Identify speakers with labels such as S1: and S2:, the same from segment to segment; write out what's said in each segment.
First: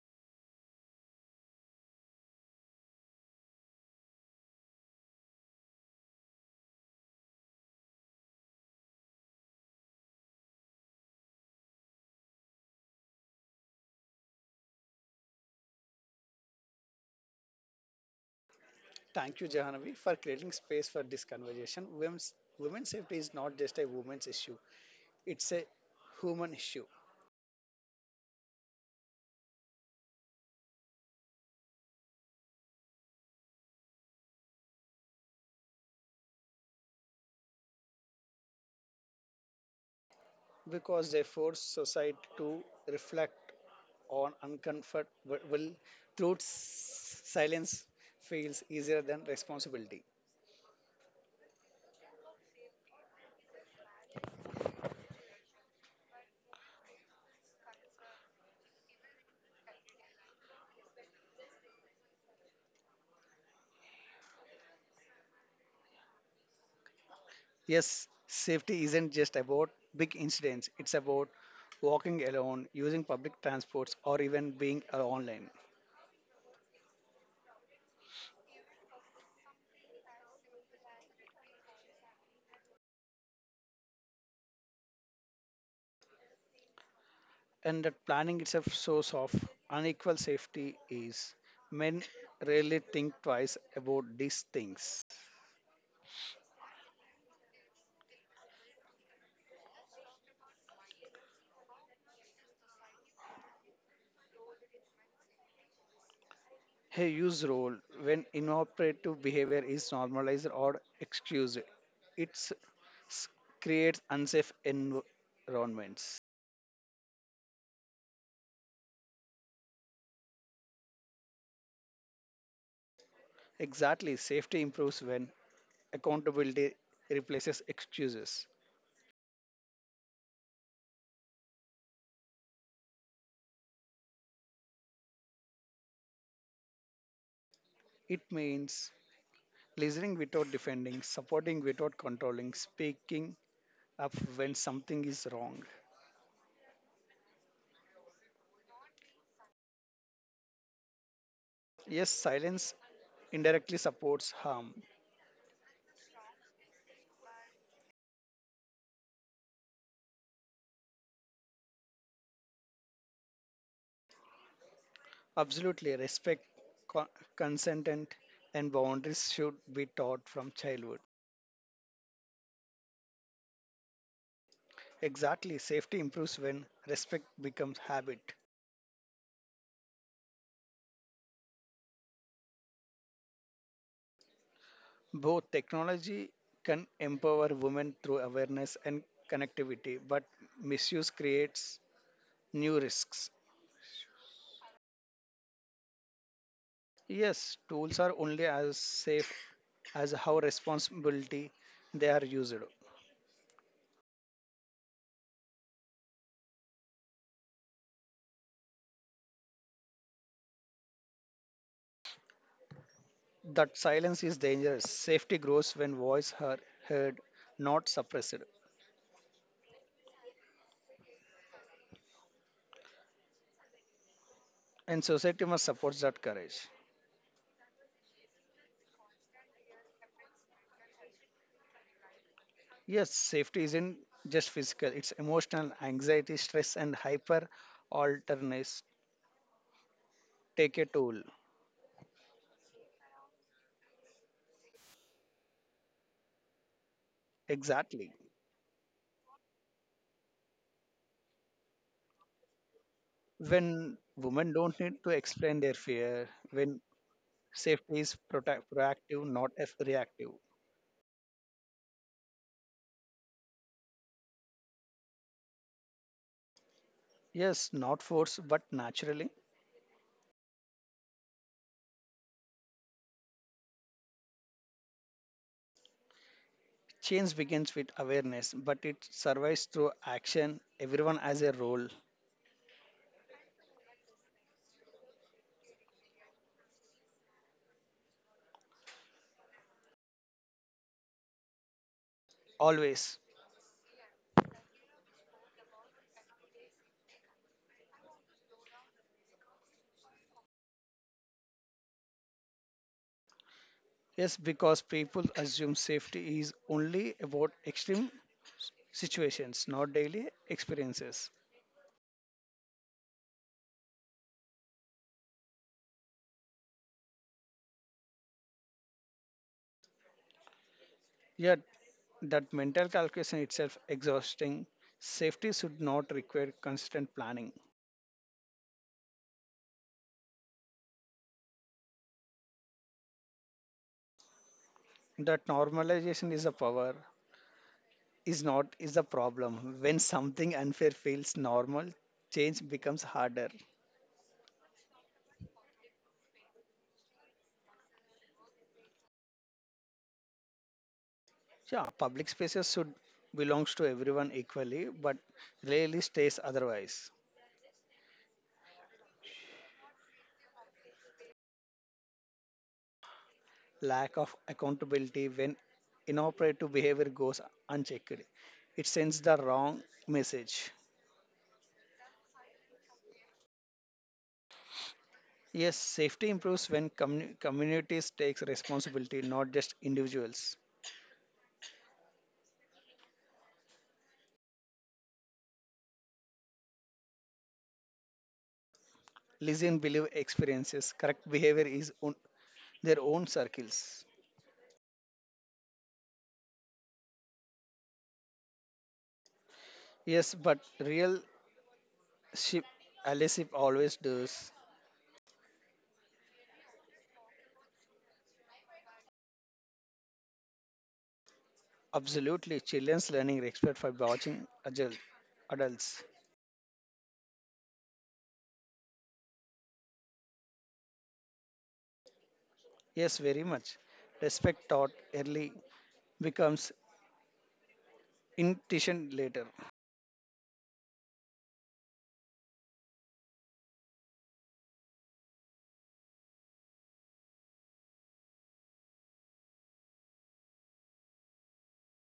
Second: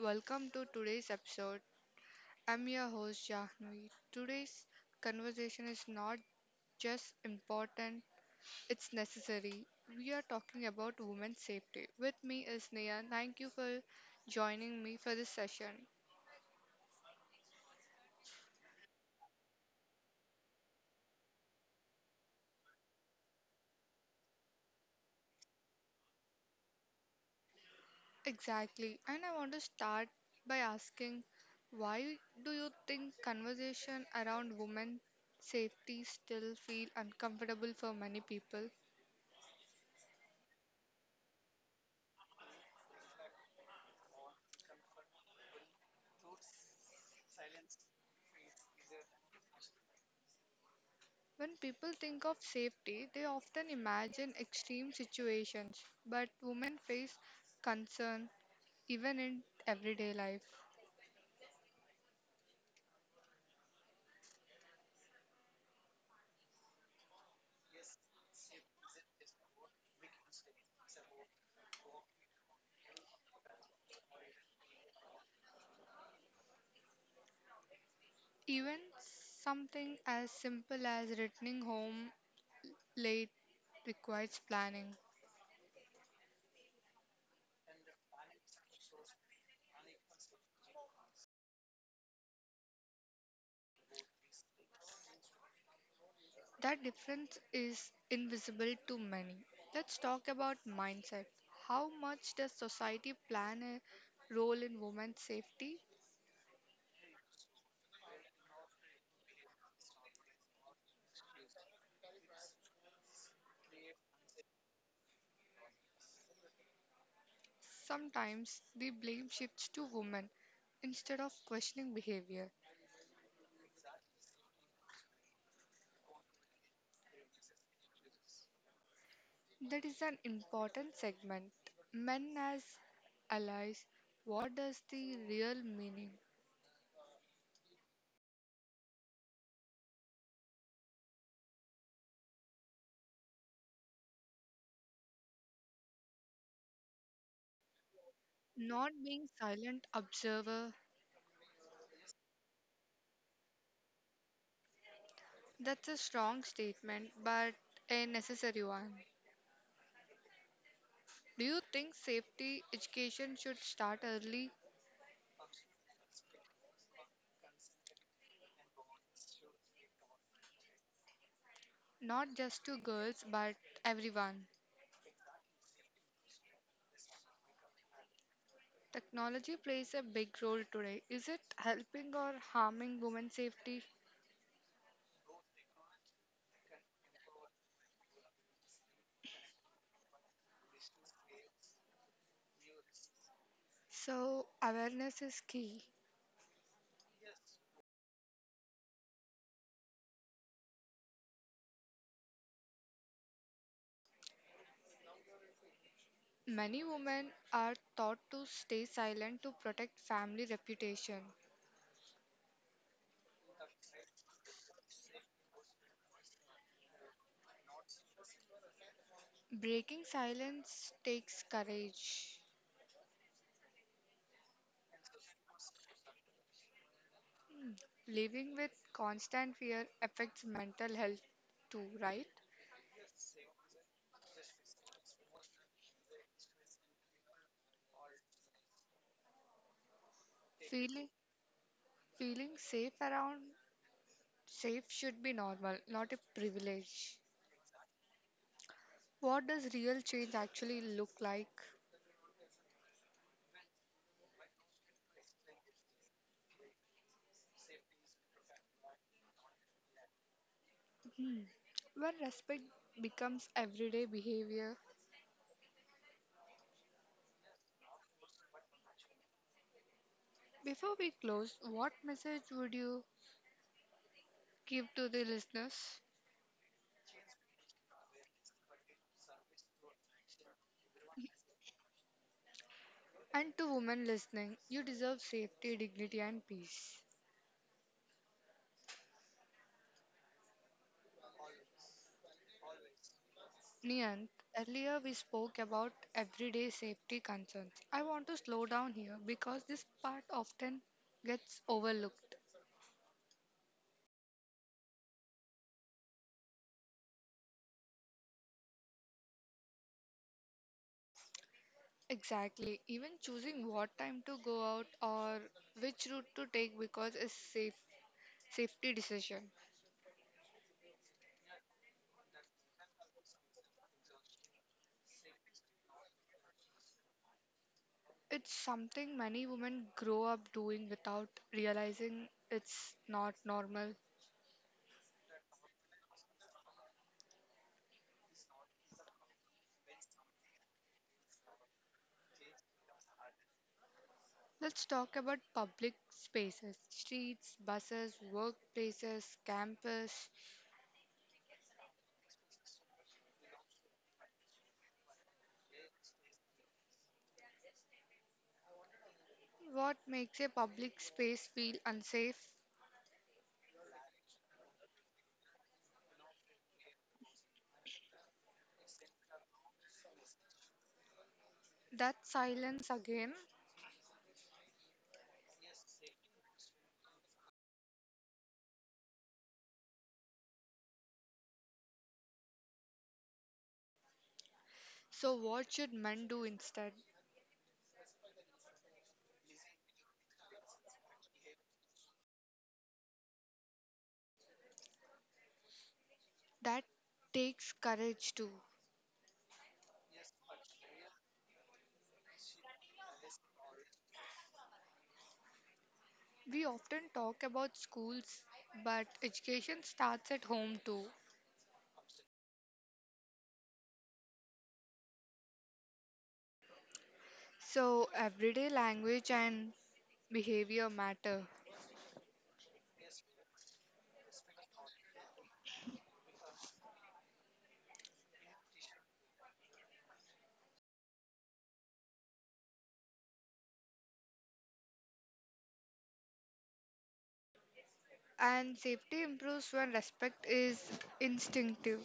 S1: welcome to today's episode. I'm your host Jahnvi. Today's conversation is not just important, it's necessary. We are talking about women's safety. With me is Nia. Thank you for joining me for this session.
S2: Thank you, Jahanavi, for creating space for this conversation. Women's safety is not just a women's issue, it's a human issue
S1: Exactly, and I want to start by asking, why do you think conversation around women safety still feel uncomfortable for many people?
S2: because they force society to reflect on uncomfortable truths. Silence feels easier than responsibility.
S1: When people think of safety, they often imagine extreme situations, but women face concern even in everyday life.
S2: Yes, safety isn't just about big incidents, it's about walking alone, using public transports, or even being online.
S1: Even something as simple as returning home late requires planning.
S2: And that planning itself source of unequal safety is men rarely think twice about these things.
S1: That difference is invisible to many. Let's talk about mindset. How much does society plan a role in women's safety?
S2: A use role when inoperative behavior is normalized or excused. It creates unsafe environments.
S1: Sometimes the blame shifts to women instead of questioning behavior.
S2: Exactly, safety improves when accountability replaces excuses.
S1: That is an important segment. Men as allies, what does the real meaning?
S2: It means listening without defending, supporting without controlling, speaking up when something is wrong.
S1: Not being silent observer.
S2: Yes, silence indirectly supports harm.
S1: That's a strong statement, but a necessary one. Do you think safety education should start early?
S2: Absolutely, respect, co- consent, and boundaries should be taught from childhood.
S1: Not just to girls, but everyone.
S2: Exactly, safety improves when respect becomes habit.
S1: Technology plays a big role today. Is it helping or harming women's safety?
S2: Both technology can empower women through awareness and connectivity, but misuse creates new risks.
S1: So, awareness is key.
S2: Yes, tools are only as safe as how responsibility they are used.
S1: Many women are taught to stay silent to protect family reputation.
S2: That silence is dangerous. Safety grows when voice are heard, not suppressed.
S1: Breaking silence takes courage.
S2: And society must support that courage.
S1: Hmm, Living with constant fear affects mental health too, right?
S2: Yes, safety isn't just physical, it's emotional, anxiety, stress, and hyper alertness take a
S1: Feeling
S2: toll.
S1: feeling safe around safe should be normal, not a privilege.
S2: Exactly.
S1: What does real change actually look like?
S2: When women don't need to explain their fear, when safety is proactive, not reactive.
S1: Hmm, When respect becomes everyday behavior,
S2: Yes, not force, but naturally.
S1: before we close, what message would you give to the listeners
S2: Change begins with awareness, but it survives through action. Everyone has a role.
S1: and to women listening? You deserve safety, dignity, and peace.
S2: Always.
S1: Niyant, earlier we spoke about everyday safety concerns. I want to slow down here because this part often gets overlooked.
S2: Yes, because people assume safety is only about extreme situations, not daily experiences.
S1: Exactly, even choosing what time to go out or which route to take because is safe safety decision.
S2: Yet, that mental calculation itself exhausting. Safety should not require constant planning.
S1: It's something many women grow up doing without realizing it's not normal.
S2: That normalization is a power, is not is the problem. When something unfair feels normal, change becomes harder.
S1: Let's talk about public spaces, streets, buses, workplaces, campus.
S2: Yeah, public spaces should belongs to everyone equally, but rarely stays otherwise.
S1: What makes a public space feel unsafe?
S2: Lack of accountability when inappropriate behavior goes unchecked. It sends the wrong message.
S1: That silence again.
S2: Yes, safety improves when communities takes responsibility, not just individuals.
S1: So, what should men do instead?
S2: Listen, believe experiences. Correct behavior is on their own circles.
S1: That takes courage too.
S2: Yes, but real ship Alisip always does.
S1: We often talk about schools, but education starts at home too.
S2: Absolutely, children's learning respect by watching adults.
S1: So, everyday language and behavior matter,
S2: Yes, very much. Respect taught early becomes intention later.
S1: and safety improves when respect is instinctive.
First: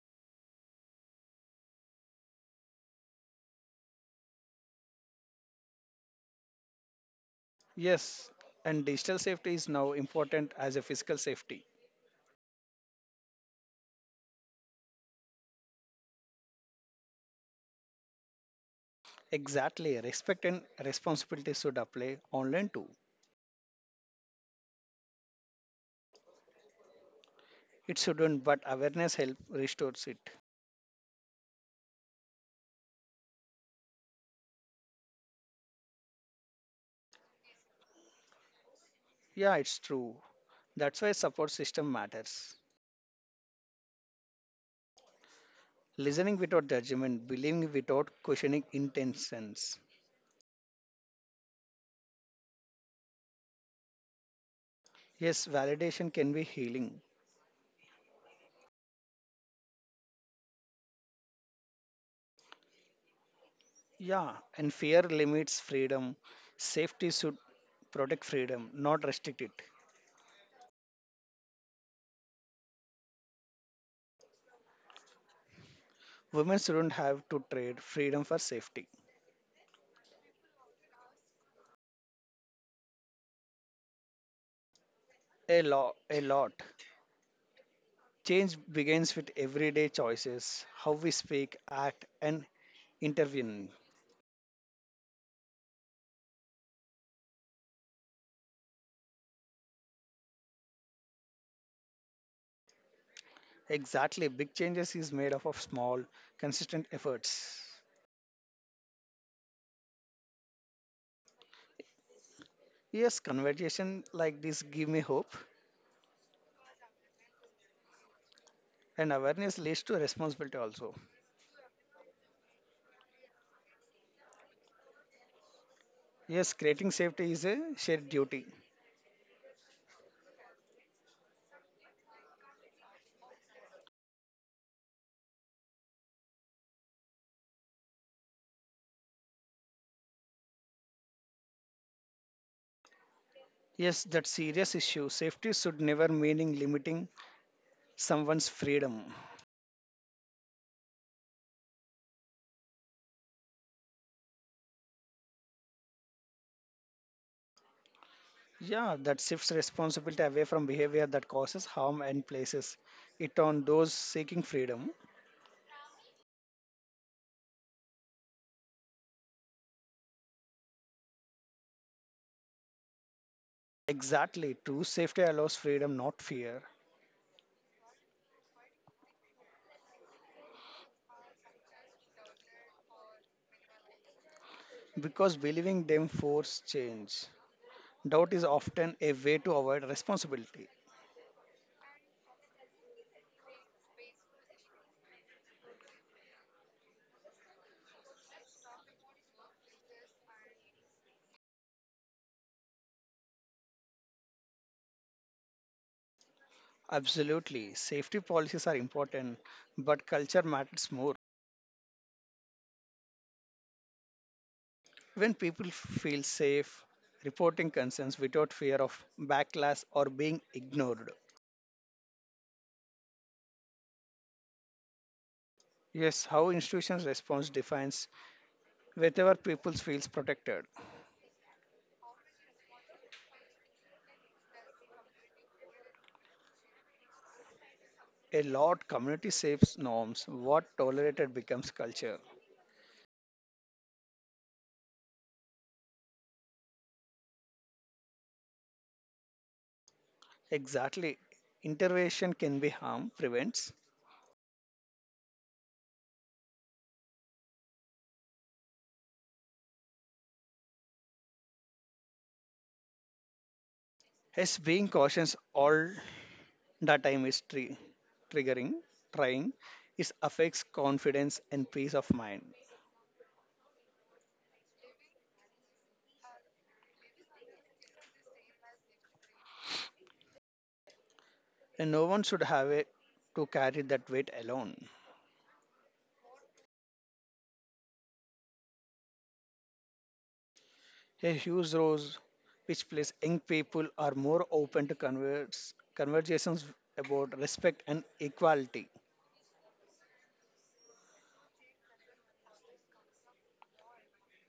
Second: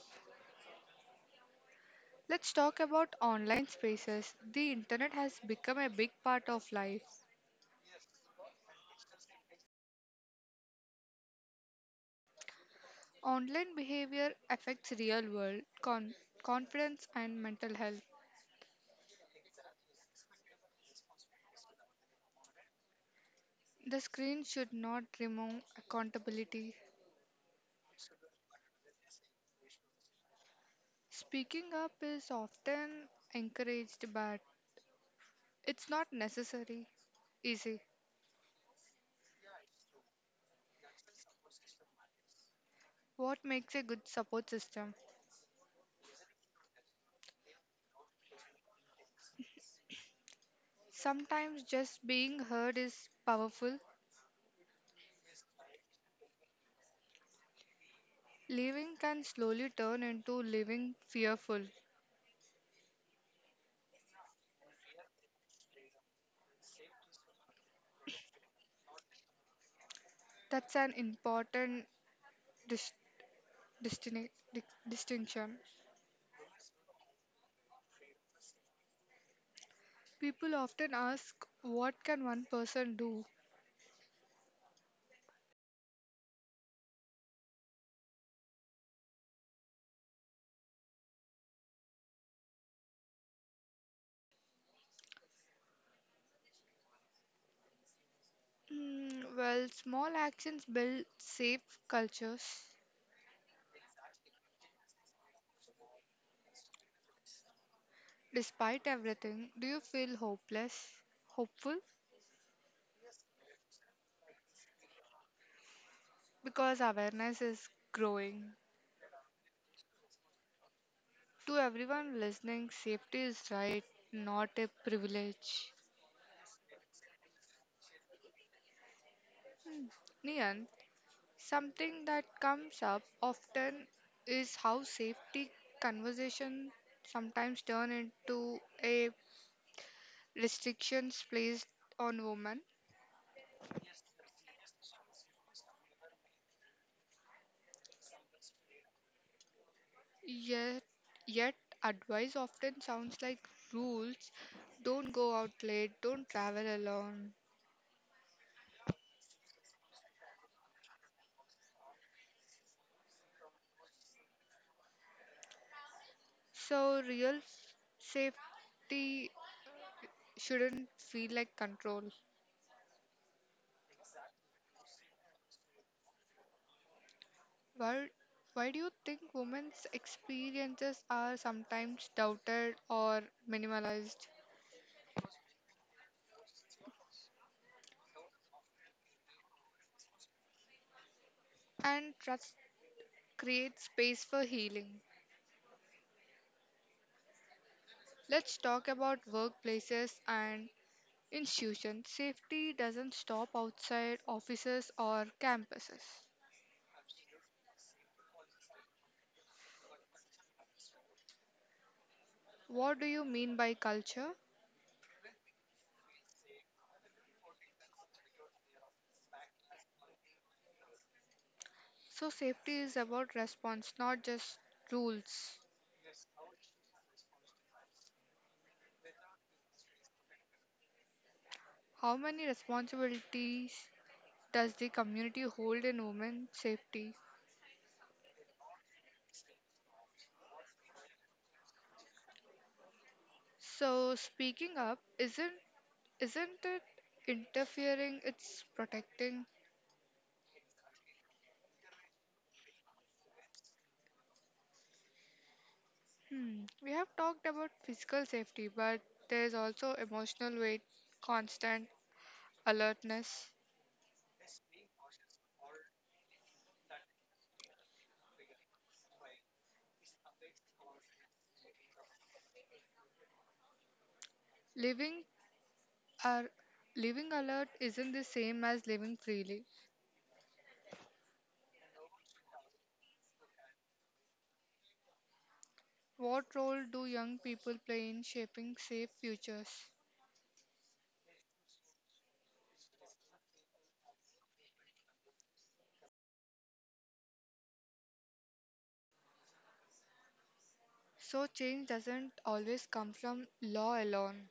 S1: Let's talk about online spaces. The internet has become a big part of life.
S2: Yes, and digital safety is now important as a physical safety.
S1: Online behavior affects real world confidence and mental health.
S2: Exactly, respect and responsibility should apply online too.
S1: The screen should not remove accountability.
S2: It shouldn't, but awareness help restores it.
S1: Speaking up is often encouraged, but it's not necessary. Easy.
S2: Yeah, it's true. That's why support system matters.
S1: What makes a good support system?
S2: Listening without judgment, believing without questioning intentions.
S1: Sometimes just being heard is powerful.
S2: Yes, validation can be healing.
S1: Leaving can slowly turn into living fearful.
S2: Yeah, and fear limits freedom. Safety should protect freedom, not restrict it.
S1: That's an important dis- distin- di- distinction.
S2: Women shouldn't have to trade freedom for safety.
S1: People often ask, what can one person do?
S2: A lot. Change begins with everyday choices, how we speak, act, and intervene.
S1: Small actions build safe cultures.
S2: Exactly, big changes is made up of small, consistent efforts.
S1: Despite everything, do you feel hopeless? Hopeful?
S2: Yes, conversation like this give me hope,
S1: Because awareness is growing.
S2: and awareness leads to responsibility also.
S1: To everyone listening, safety is right, not a privilege.
S2: Yes, creating safety is a shared duty.
S1: Nian, something that comes up often is how safety conversations sometimes turn into a restrictions placed on women.
S2: Yes, that serious issue. Safety should never meaning limiting someone's freedom.
S1: Yet, yet, advice often sounds like rules. Don't go out late. Don't travel alone.
S2: Yeah, that shifts responsibility away from behavior that causes harm and places it on those seeking freedom.
S1: So real safety shouldn't feel like control.
S2: Exactly, true safety allows freedom, not fear,
S1: Why, why do you think women's experiences are sometimes doubted or minimalized?
S2: because believing them force change. Doubt is often a way to avoid responsibility.
S1: And trust creates space for healing. Let's talk about workplaces and institutions. Safety doesn't stop outside offices or campuses.
S2: Absolutely, safety policies are important, but culture matters more.
S1: What do you mean by culture?
S2: When people feel safe, reporting concerns without fear of backlash or being ignored.
S1: So, safety is about response, not just rules.
S2: Yes, how institutions' response defines wherever people feels protected.
S1: How many responsibilities does the community hold in women's safety?
S2: A lot community shapes norms what tolerated becomes culture.
S1: So speaking up isn't it interfering, it's protecting.
S2: Exactly, intervention can be harm prevents
S1: Hmm. We have talked about physical safety, but there's also emotional weight, constant alertness.
S2: as being cautious all the time is triggering trying. It affects confidence and peace of mind
S1: Living are living alert isn't the same as living freely.
S2: and no one should have it to carry that weight alone.
S1: What role do young people play in shaping safe futures?
S2: A huge rose, which plays young people are more open to conversations about respect and equality.
S1: So change doesn't always come from law alone.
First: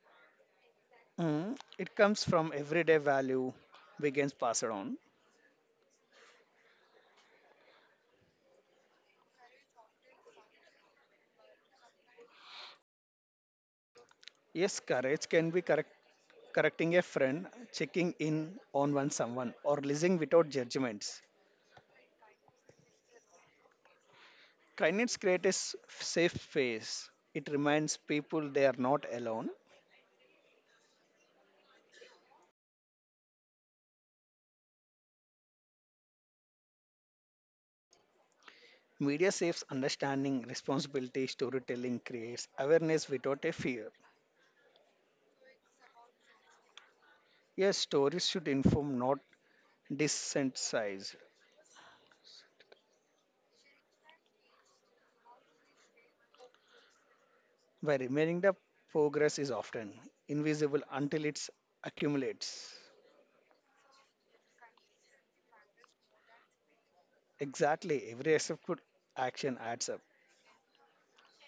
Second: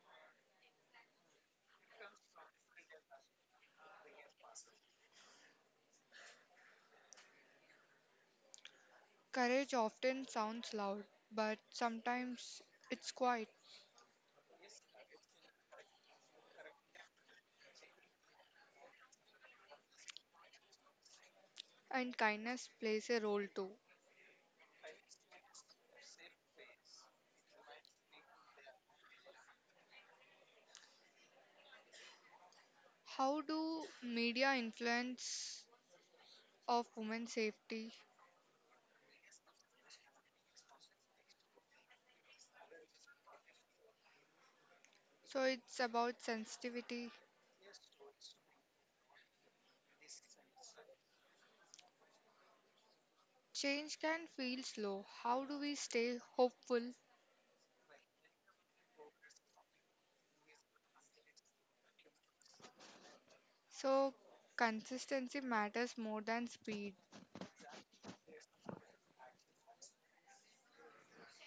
S2: Mm, it comes from everyday value Wiggins passed on.
S1: Courage often sounds loud, but sometimes it's quiet.
S2: Yes, courage can be correcting a friend, checking in on one someone, or listening without judgments.
S1: And kindness plays a role too.
S2: Kindness creates a safe space. It reminds people they are not alone.
S1: How do media influence of women's safety?
S2: Media saves understanding, responsibility, storytelling creates awareness without a fear.
S1: So it's about sensitivity.
S2: Yes, stories should inform, not desensitize.
S1: Change can feel slow. How do we stay hopeful?
S2: By remaining the progress is often invisible until it accumulates.
S1: So consistency matters more than speed.
S2: Exactly. Every accepted action adds up.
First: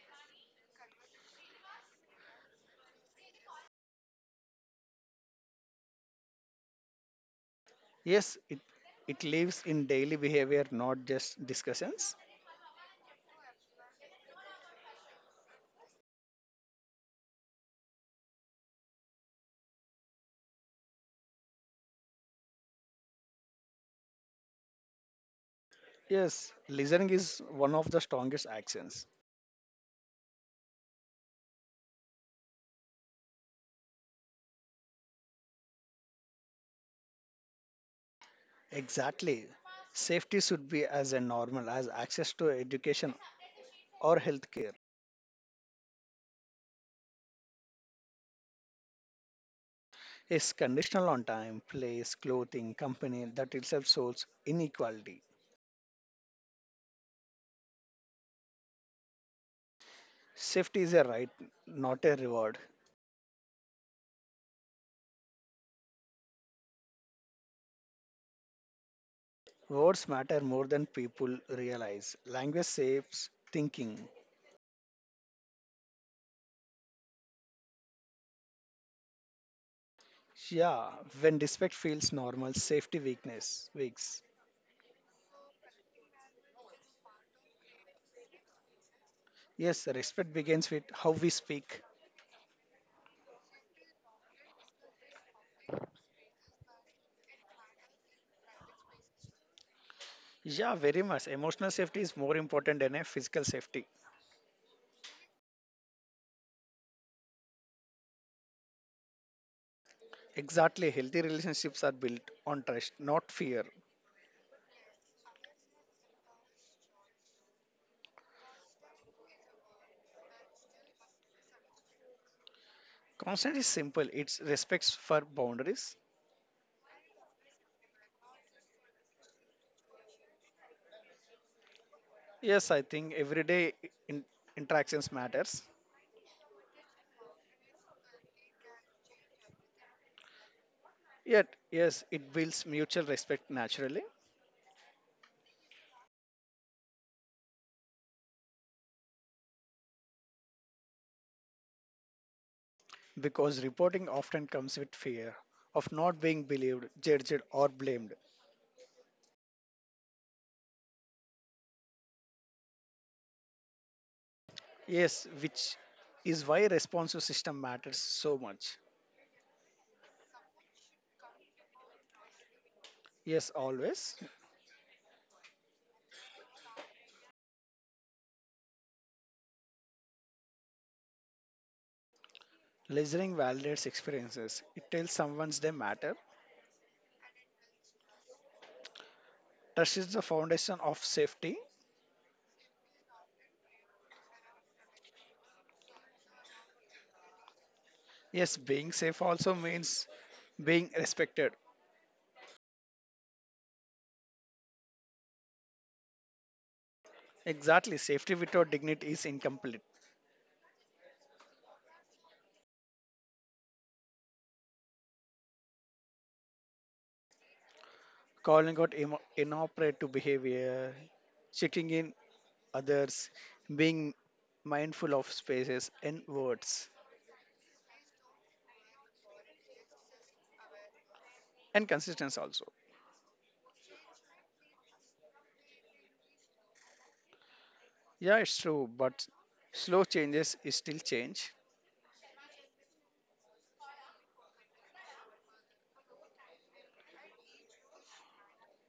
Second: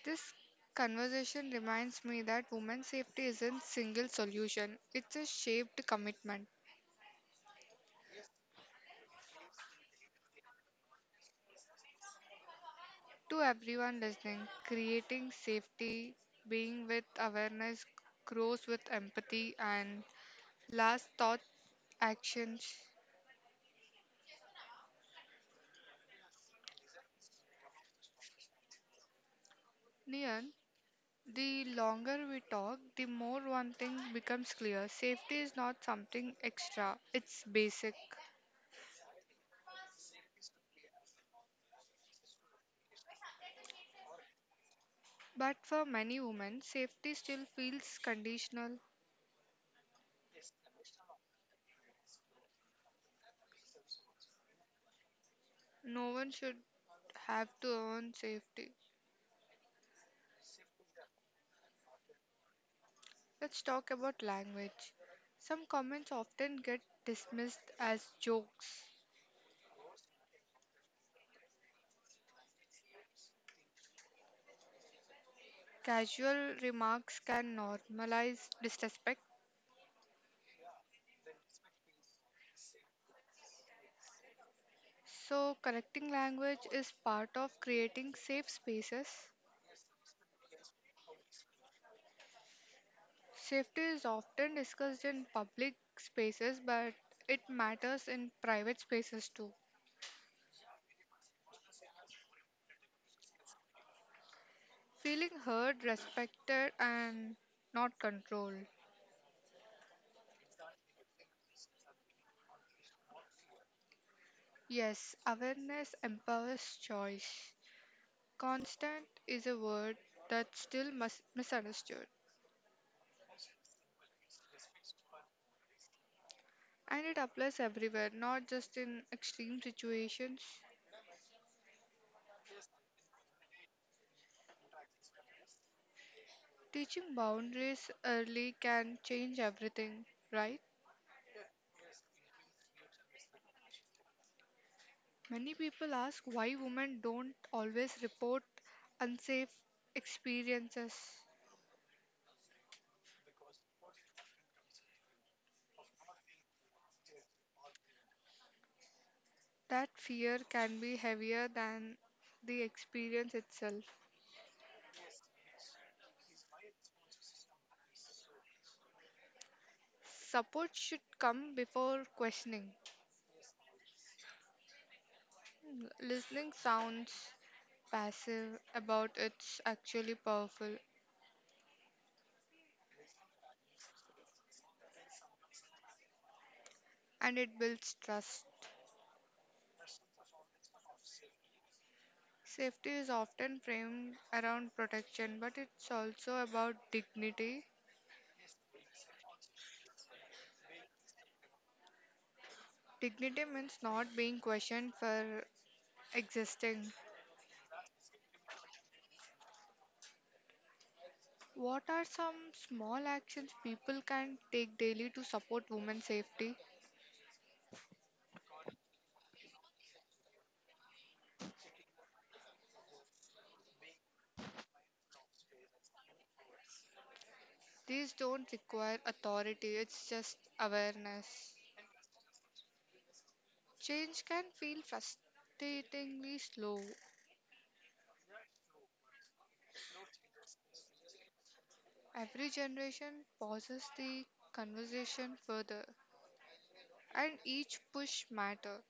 S1: This conversation reminds me that women's safety isn't single solution. It's a shaped commitment.
S2: Yes, it lives in daily behavior, not just discussions.
S1: To everyone listening, creating safety, being with awareness grows with empathy and last thought actions.
S2: Yes, listening is one of the strongest actions.
S1: Nian, the longer we talk, the more one thing becomes clear. Safety is not something extra, it's basic.
S2: Exactly. Safety should be as a normal as access to education or healthcare.
S1: But for many women, safety still feels conditional.
S2: It's conditional on time, place, clothing, company that itself shows inequality.
S1: No one should have to earn safety.
S2: Safety is a right, not a reward.
S1: Let's talk about language. Some comments often get dismissed as jokes.
S2: Words matter more than people realize. Language shapes thinking.
S1: Casual remarks can normalize disrespect.
S2: Yeah, when respect feels normal, safety weakness weaks.
S1: So, correcting language is part of creating safe spaces.
S2: Yes, respect begins with how we speak.
S1: Safety is often discussed in public spaces, but it matters in private spaces too.
S2: Yeah, very much. Emotional safety is more important than a physical safety.
S1: Feeling heard, respected, and not controlled.
S2: Exactly. Healthy relationships are built on trust, not fear.
S1: Yes, awareness empowers choice. Constant is a word that's still misunderstood,
S2: Consent is simple. It's respects for boundaries.
S1: and it applies everywhere, not just in extreme situations.
S2: Yes, I think everyday in- interactions matters.
S1: Teaching boundaries early can change everything, right?
S2: Yes, it builds mutual respect naturally
S1: Many people ask why women don't always report unsafe experiences.
S2: because reporting often comes with fear of not being believed, judged, or blamed.
S1: That fear can be heavier than the experience itself.
S2: Yes, which is why responsive system matters so much.
S1: Support should come before questioning.
S2: Yes, always.
S1: Listening sounds passive about it's actually powerful,
S2: Listening validates experiences. It tells someone they matter.
S1: and it builds trust.
S2: Trust is the foundation of safety.
S1: Safety is often framed around protection, but it's also about dignity.
S2: Yes, being safe also means being respected.
S1: Dignity means not being questioned for existing.
S2: Exactly, safety without dignity is incomplete.
S1: What are some small actions people can take daily to support women's safety?
S2: Calling out inappropriate behavior, checking in others, being mindful of spaces and words,
S1: These don't require authority, it's just awareness.
S2: and consistency also.
S1: Change can feel frustratingly slow.
S2: Yeah, it's true, but slow changes is still change.
S1: Every generation pauses the conversation further, and each push matter.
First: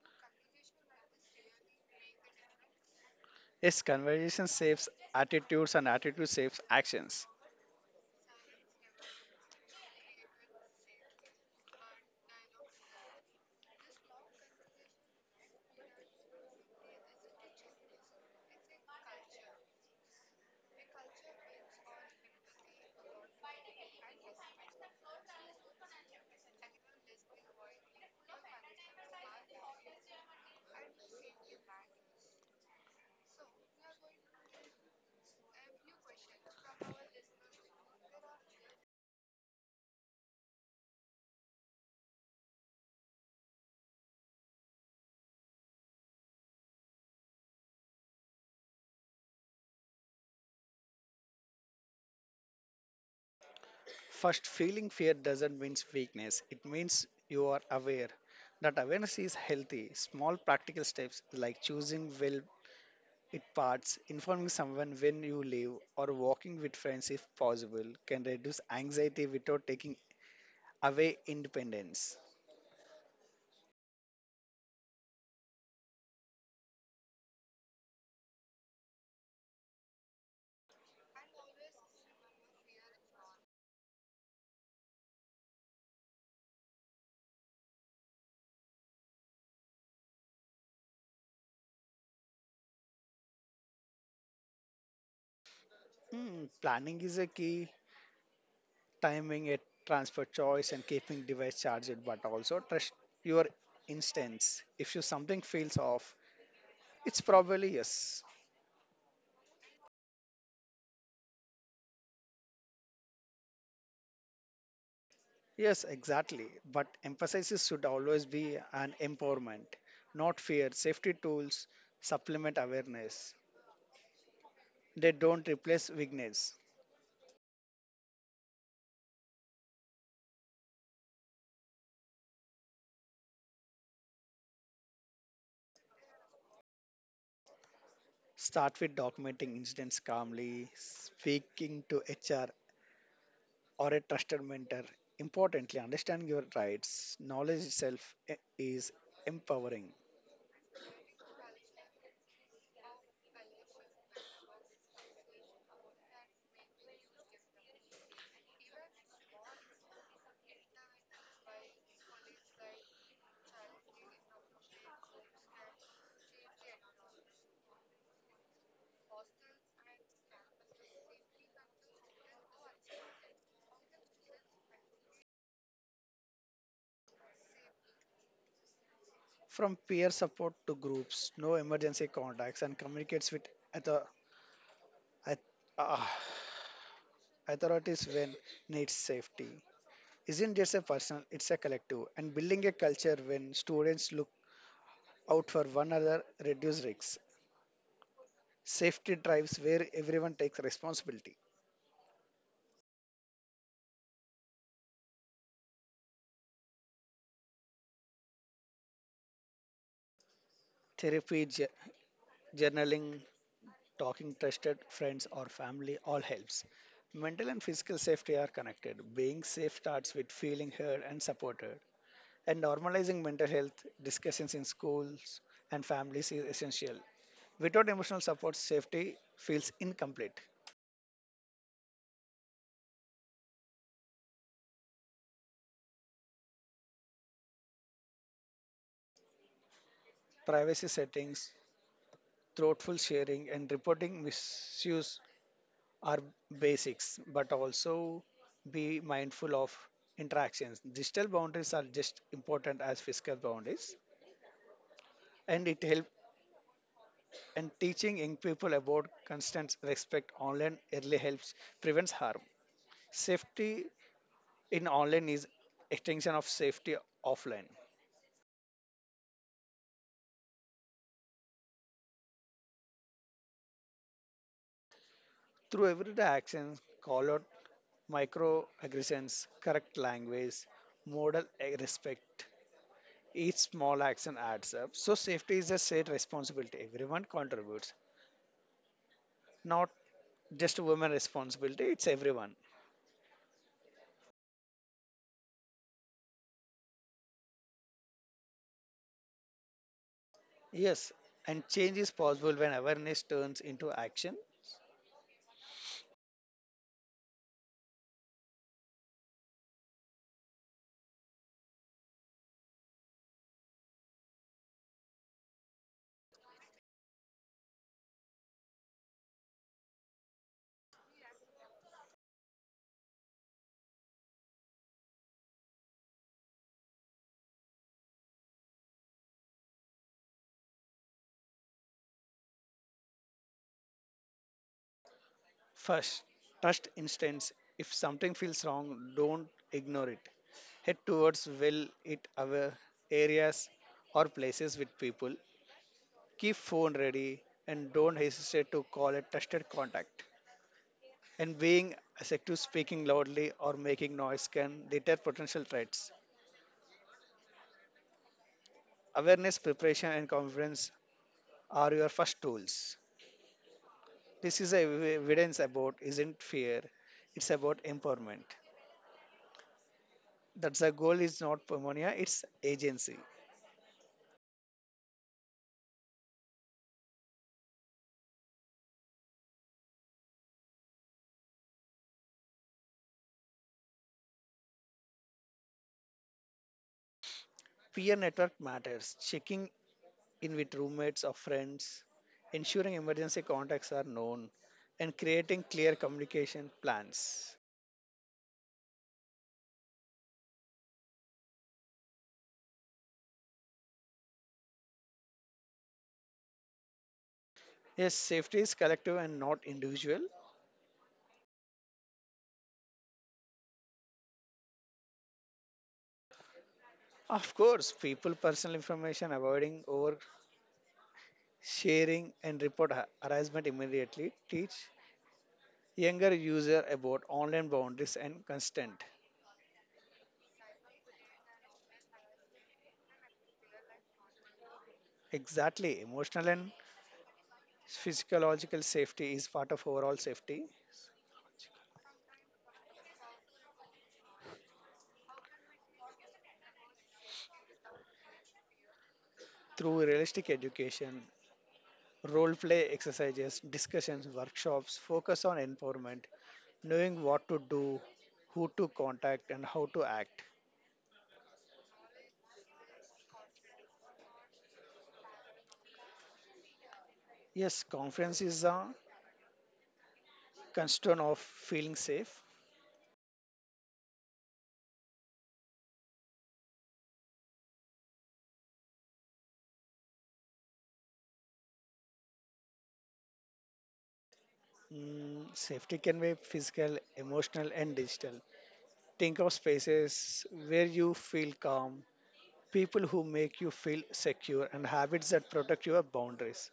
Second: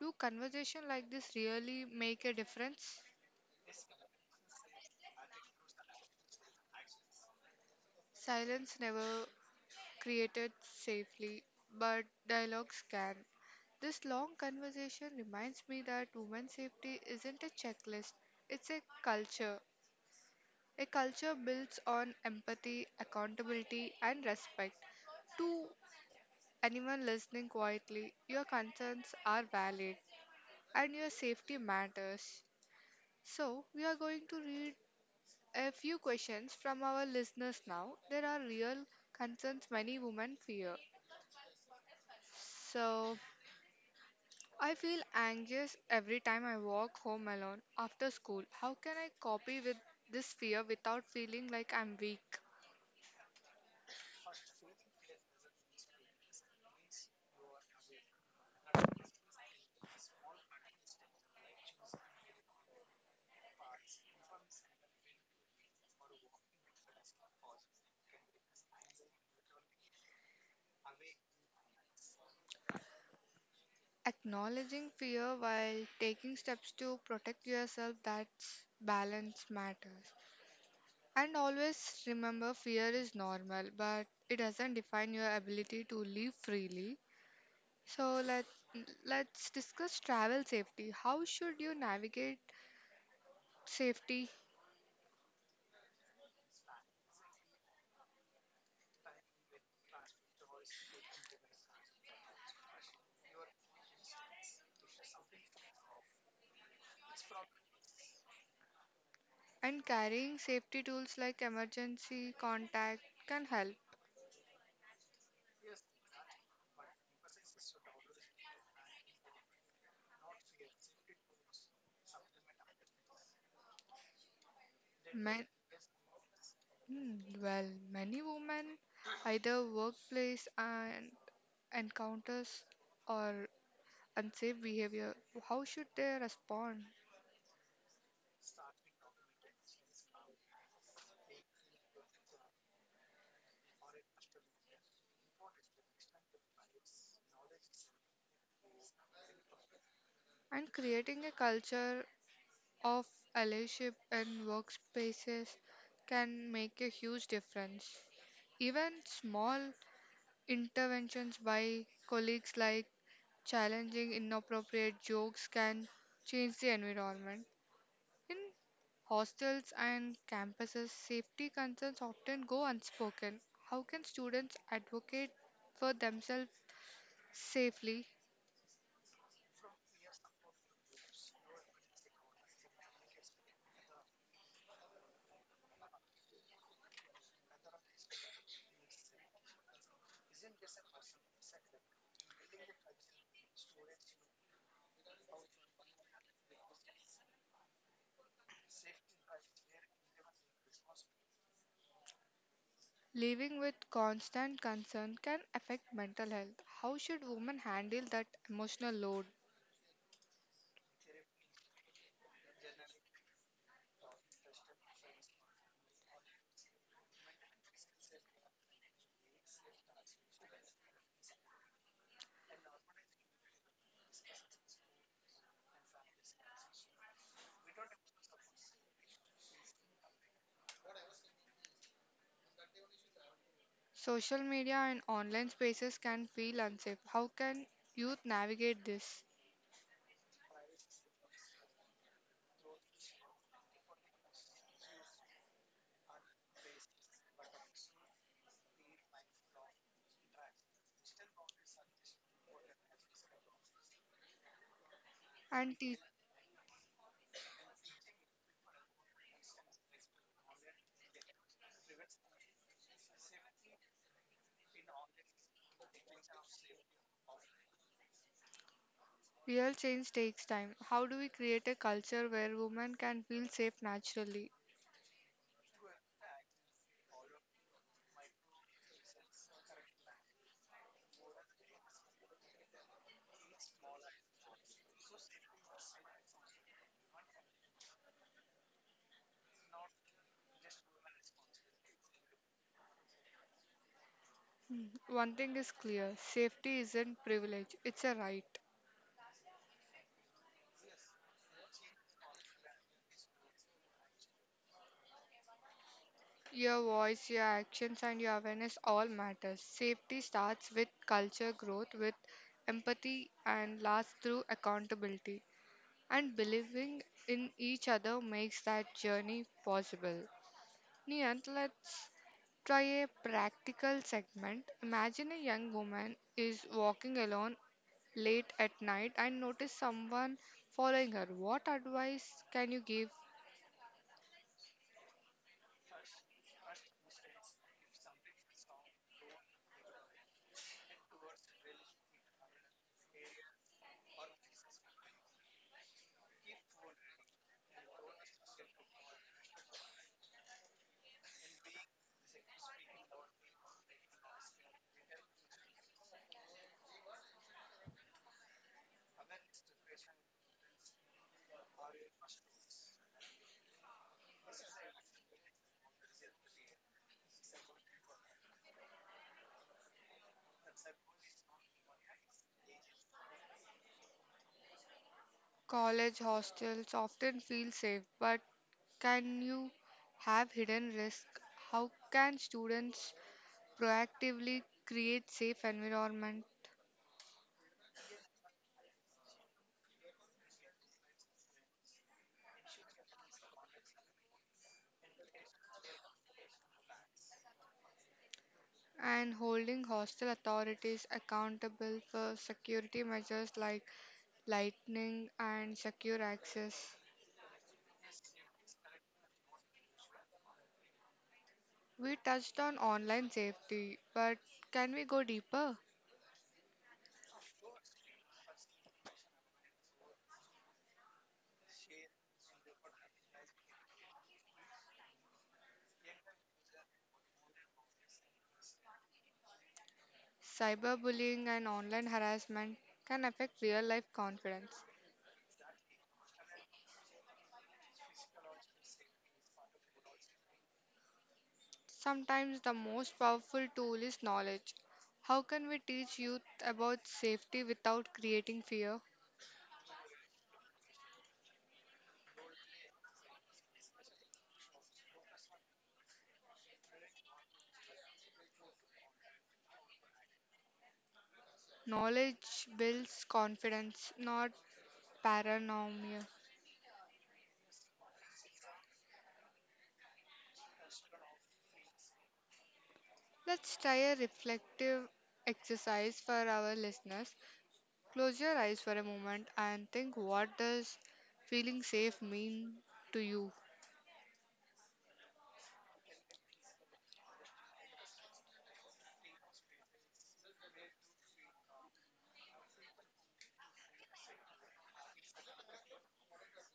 S1: Do conversations like this really make a difference?
S2: Yes, conversation saves attitudes and attitude saves actions.
S1: Silence never created safely, but dialogues can. This long conversation reminds me that women's safety isn't a checklist, it's a culture. A culture built on empathy, accountability, and respect. To anyone listening quietly, your concerns are valid and your safety matters. So, we are going to read a few questions from our listeners now. There are real concerns many women fear. So, I feel anxious every time I walk home alone after school. How can I copy with this fear without feeling like I'm weak?
S2: First, feeling fear doesn't mean weakness, it means you are aware. That awareness is healthy. Small practical steps like choosing well it parts, informing someone when you leave, or walking with friends if possible can reduce anxiety without taking away independence.
S1: Acknowledging fear while taking steps to protect yourself, that's balance matters. And always remember fear is normal, but it doesn't define your ability to live freely. So let's discuss travel safety. How should you navigate safety
S2: Hmm, planning is a key timing it, transfer choice, and keeping device charged, but also trust your instance. If you something feels off, it's probably yes.
S1: and carrying safety tools like emergency contact can help.
S2: Yes, exactly. But emphasis should always be an empowerment, not fear. Safety tools supplement awareness. They
S1: Men,
S2: don't replace weakness.
S1: mm, well, many women either workplace and encounters or unsafe behavior. How should they respond?
S2: Start with documenting incidents calmly, speaking to HR or a trusted mentor. Importantly, understand your rights. Knowledge itself is empowering.
S1: And creating a culture of allyship in workspaces can make a huge difference. Even small interventions by colleagues like challenging inappropriate jokes can change the environment. In hostels and campuses, safety concerns often go unspoken. How can students advocate for themselves safely?
S2: From peer support to groups, no emergency contacts, and communicates with author- auth- ah, authorities when needs safety. Isn't just a personal, it's a collective. And building a culture when students look out for one another reduce risks. Safety drives where everyone takes responsibility.
S1: Living with constant concern can affect mental health. How should women handle that emotional load?
S2: Therapy, journaling, talking trusted friends or family all helps. Mental and physical safety are connected. Being safe starts with feeling heard and supported, and normalizing mental health discussions in schools and families is essential. Without emotional support, safety feels incomplete.
S1: Social media and online spaces can feel unsafe. How can youth navigate this?
S2: Privacy settings, thoughtful sharing, and reporting misuse are basics, but also be mindful of interactions. Digital boundaries are just important as physical boundaries, and
S1: And
S2: it help.
S1: teachers
S2: And teaching young people about constant respect online early helps prevents harm. Safety in online is extension of safety offline.
S1: real change takes time. How do we create a culture where women can feel safe naturally?
S2: Through everyday actions, call out microaggressions, correct language, model a respect. Each small action adds up. So safety is a shared responsibility. Everyone contributes, not just women responsibility. It's everyone.
S1: One thing is clear, safety isn't privilege, it's a right.
S2: Yes, and change is possible when awareness turns into action.
S1: Your voice, your actions, and your awareness all matters. Safety starts with culture growth, with empathy, and lasts through accountability. And believing in each other makes that journey possible. Niyant, let's try a practical segment. Imagine a young woman is walking alone late at night and notice someone following her. What advice can you give?
S2: First, trust instance. If something feels wrong, don't ignore it. Head towards well it aware areas or places with people. Keep phone ready and don't hesitate to call a trusted contact. And being assertive, speaking loudly or making noise can deter potential threats. Awareness, preparation, and confidence are your first tools. This is a evidence about isn't fear, it's about empowerment. That's the goal is not pneumonia, it's agency.
S1: College hostels often feel safe, but can you have hidden risk? How can students proactively create safe environment?
S2: Peer network matters. Checking in with roommates or friends, ensuring emergency contacts are known, and creating clear communication plans.
S1: And holding hostile authorities accountable for security measures like lightning and secure access.
S2: Yes, safety is collective and not individual.
S1: We touched on online safety, but can we go deeper?
S2: Of course, people personal information, avoiding over sharing and report harassment immediately. Teach younger user about online boundaries and consent.
S1: Cyberbullying and online harassment can affect real life confidence.
S2: Exactly, emotional and physiological safety is part of overall safety
S1: Sometimes the most powerful tool is knowledge. How can we teach youth about safety without creating fear?
S2: through realistic education, role play exercises, discussions, workshops focus on empowerment, knowing what to do, who to contact, and how to act.
S1: Knowledge builds confidence, not paranoia.
S2: Yes, confidence is a constituent of feeling safe.
S1: Let's try a reflective exercise for our listeners. Close your eyes for a moment and think, what does feeling safe mean to you?
S2: Mm, safety can be physical, emotional, and digital. Think of spaces where you feel calm, people who make you feel secure, and habits that protect your boundaries.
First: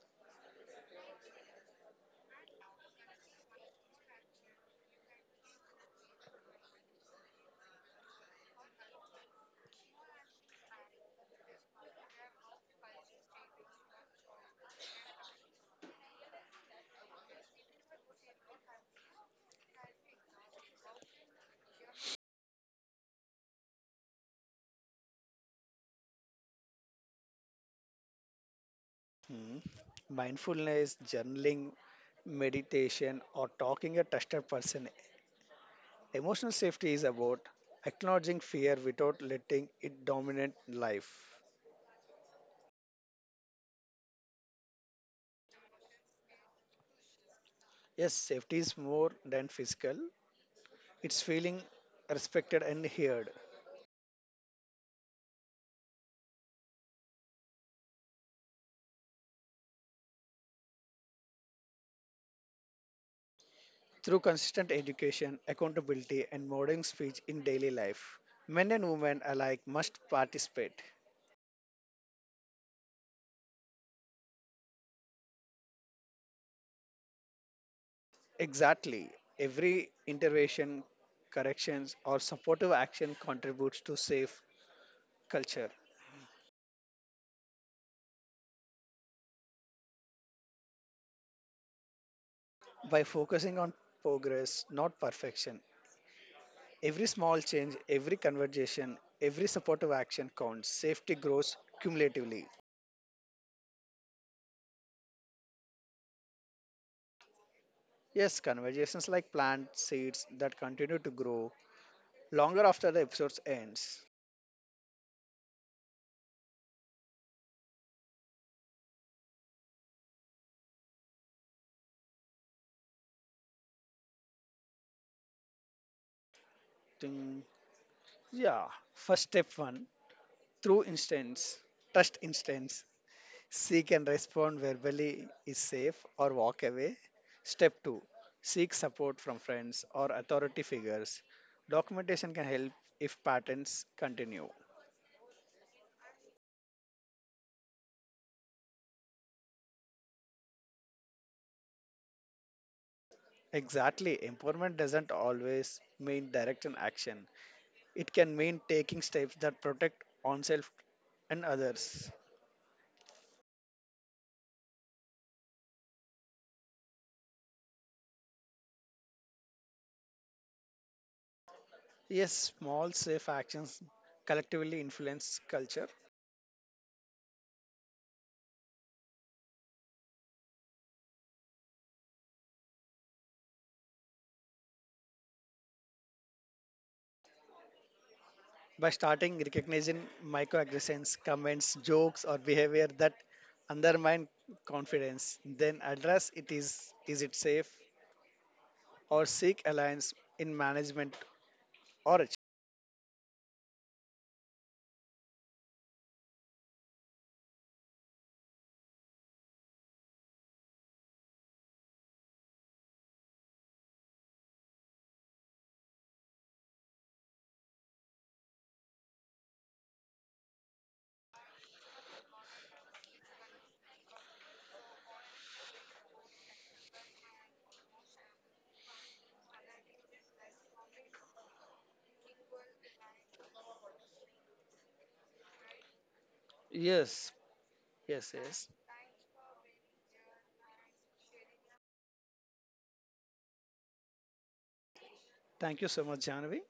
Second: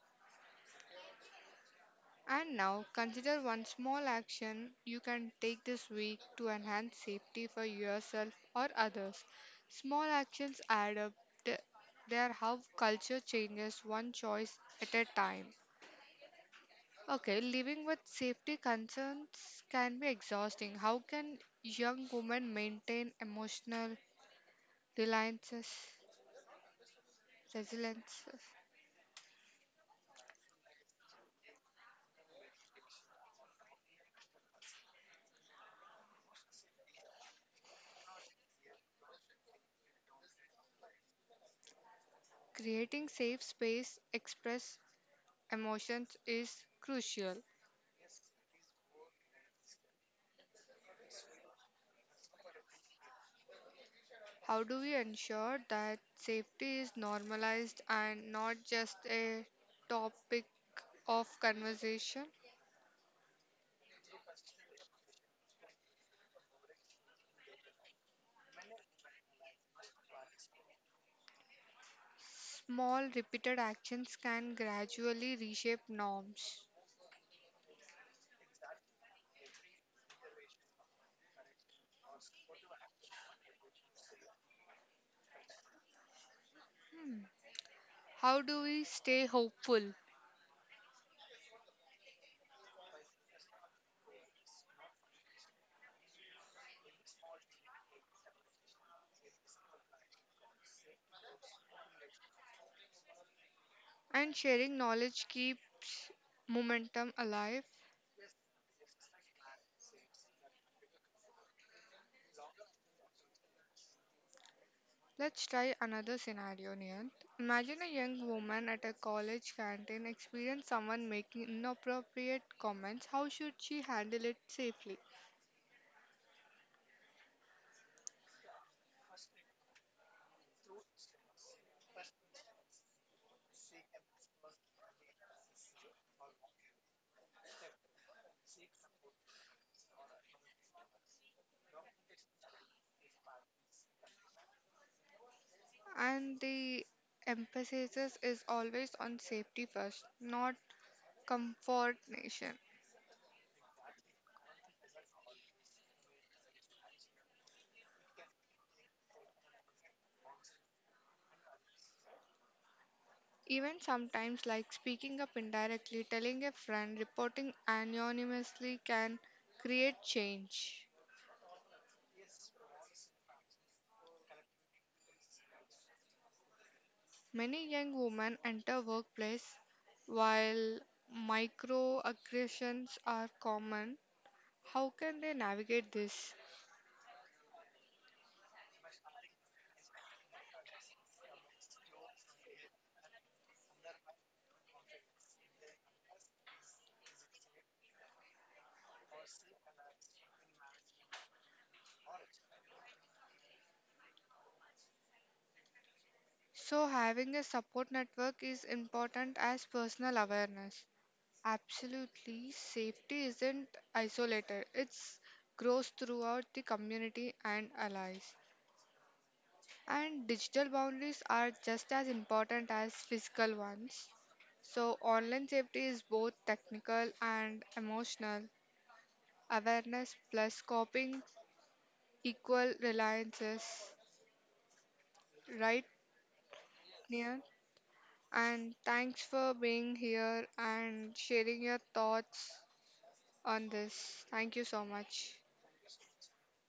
S1: And now consider one small action you can take this week to enhance safety for yourself or others. Small actions add up. Th- They are how culture changes one choice at a time. Okay, living with safety concerns can be exhausting. How can young women maintain emotional reliances, resiliences?
S2: Hmm. Mindfulness, journaling, meditation, or talking a trusted person emotional safety is about acknowledging fear without letting it dominate life.
S1: Creating safe space express emotions is crucial.
S2: Yes, safety is more than physical, it's feeling respected and heard.
S1: How do we ensure that safety is normalized and not just a topic of conversation?
S2: Through consistent education, accountability, and modern speech in daily life, men and women alike must participate.
S1: Small repeated actions can gradually reshape norms.
S2: Exactly. Every intervention, corrections, or supportive action contributes to safe culture.
S1: Hmm. How do we stay hopeful?
S2: By focusing on progress, not perfection, every small change, every conversation, every supportive action counts. Safety grows cumulatively.
S1: And sharing knowledge keeps momentum alive.
S2: Yes, conversations like plant seeds that continue to grow longer after the episode ends.
S1: Let's try another scenario, Niyant. Imagine a young woman at a college canteen experience someone making inappropriate comments. How should she handle it safely?
S2: Ting. Yeah. First step one through instance, trust instance. Seek and respond verbally is safe or walk away. Step two seek support from friends or authority figures. Documentation can help if patterns continue.
S1: And the emphasis is always on safety first, not comfort nation.
S2: Exactly. Empowerment doesn't always mean direct an action. It can mean taking steps that protect oneself and others.
S1: Even sometimes, like speaking up indirectly, telling a friend, reporting anonymously can create change.
S2: Yes, small safe actions collectively influence culture.
S1: Many young women enter workplace while microaggressions are common. How can they navigate this?
S2: By starting recognizing microaggressions, comments, jokes, or behavior that undermine confidence, then address it is it safe or seek alliance in management or achieve.
S1: So having a support network is important as personal awareness. Absolutely, safety isn't isolated. It grows throughout the community and allies. And digital boundaries are just as important as physical ones. So, online safety is both technical and emotional. Awareness plus coping equal reliances, right,
S2: Yes,
S1: near,
S2: yes.
S1: and thanks for being here and sharing your thoughts on this. Thank you so much.
S2: Thank you so much, Janavi.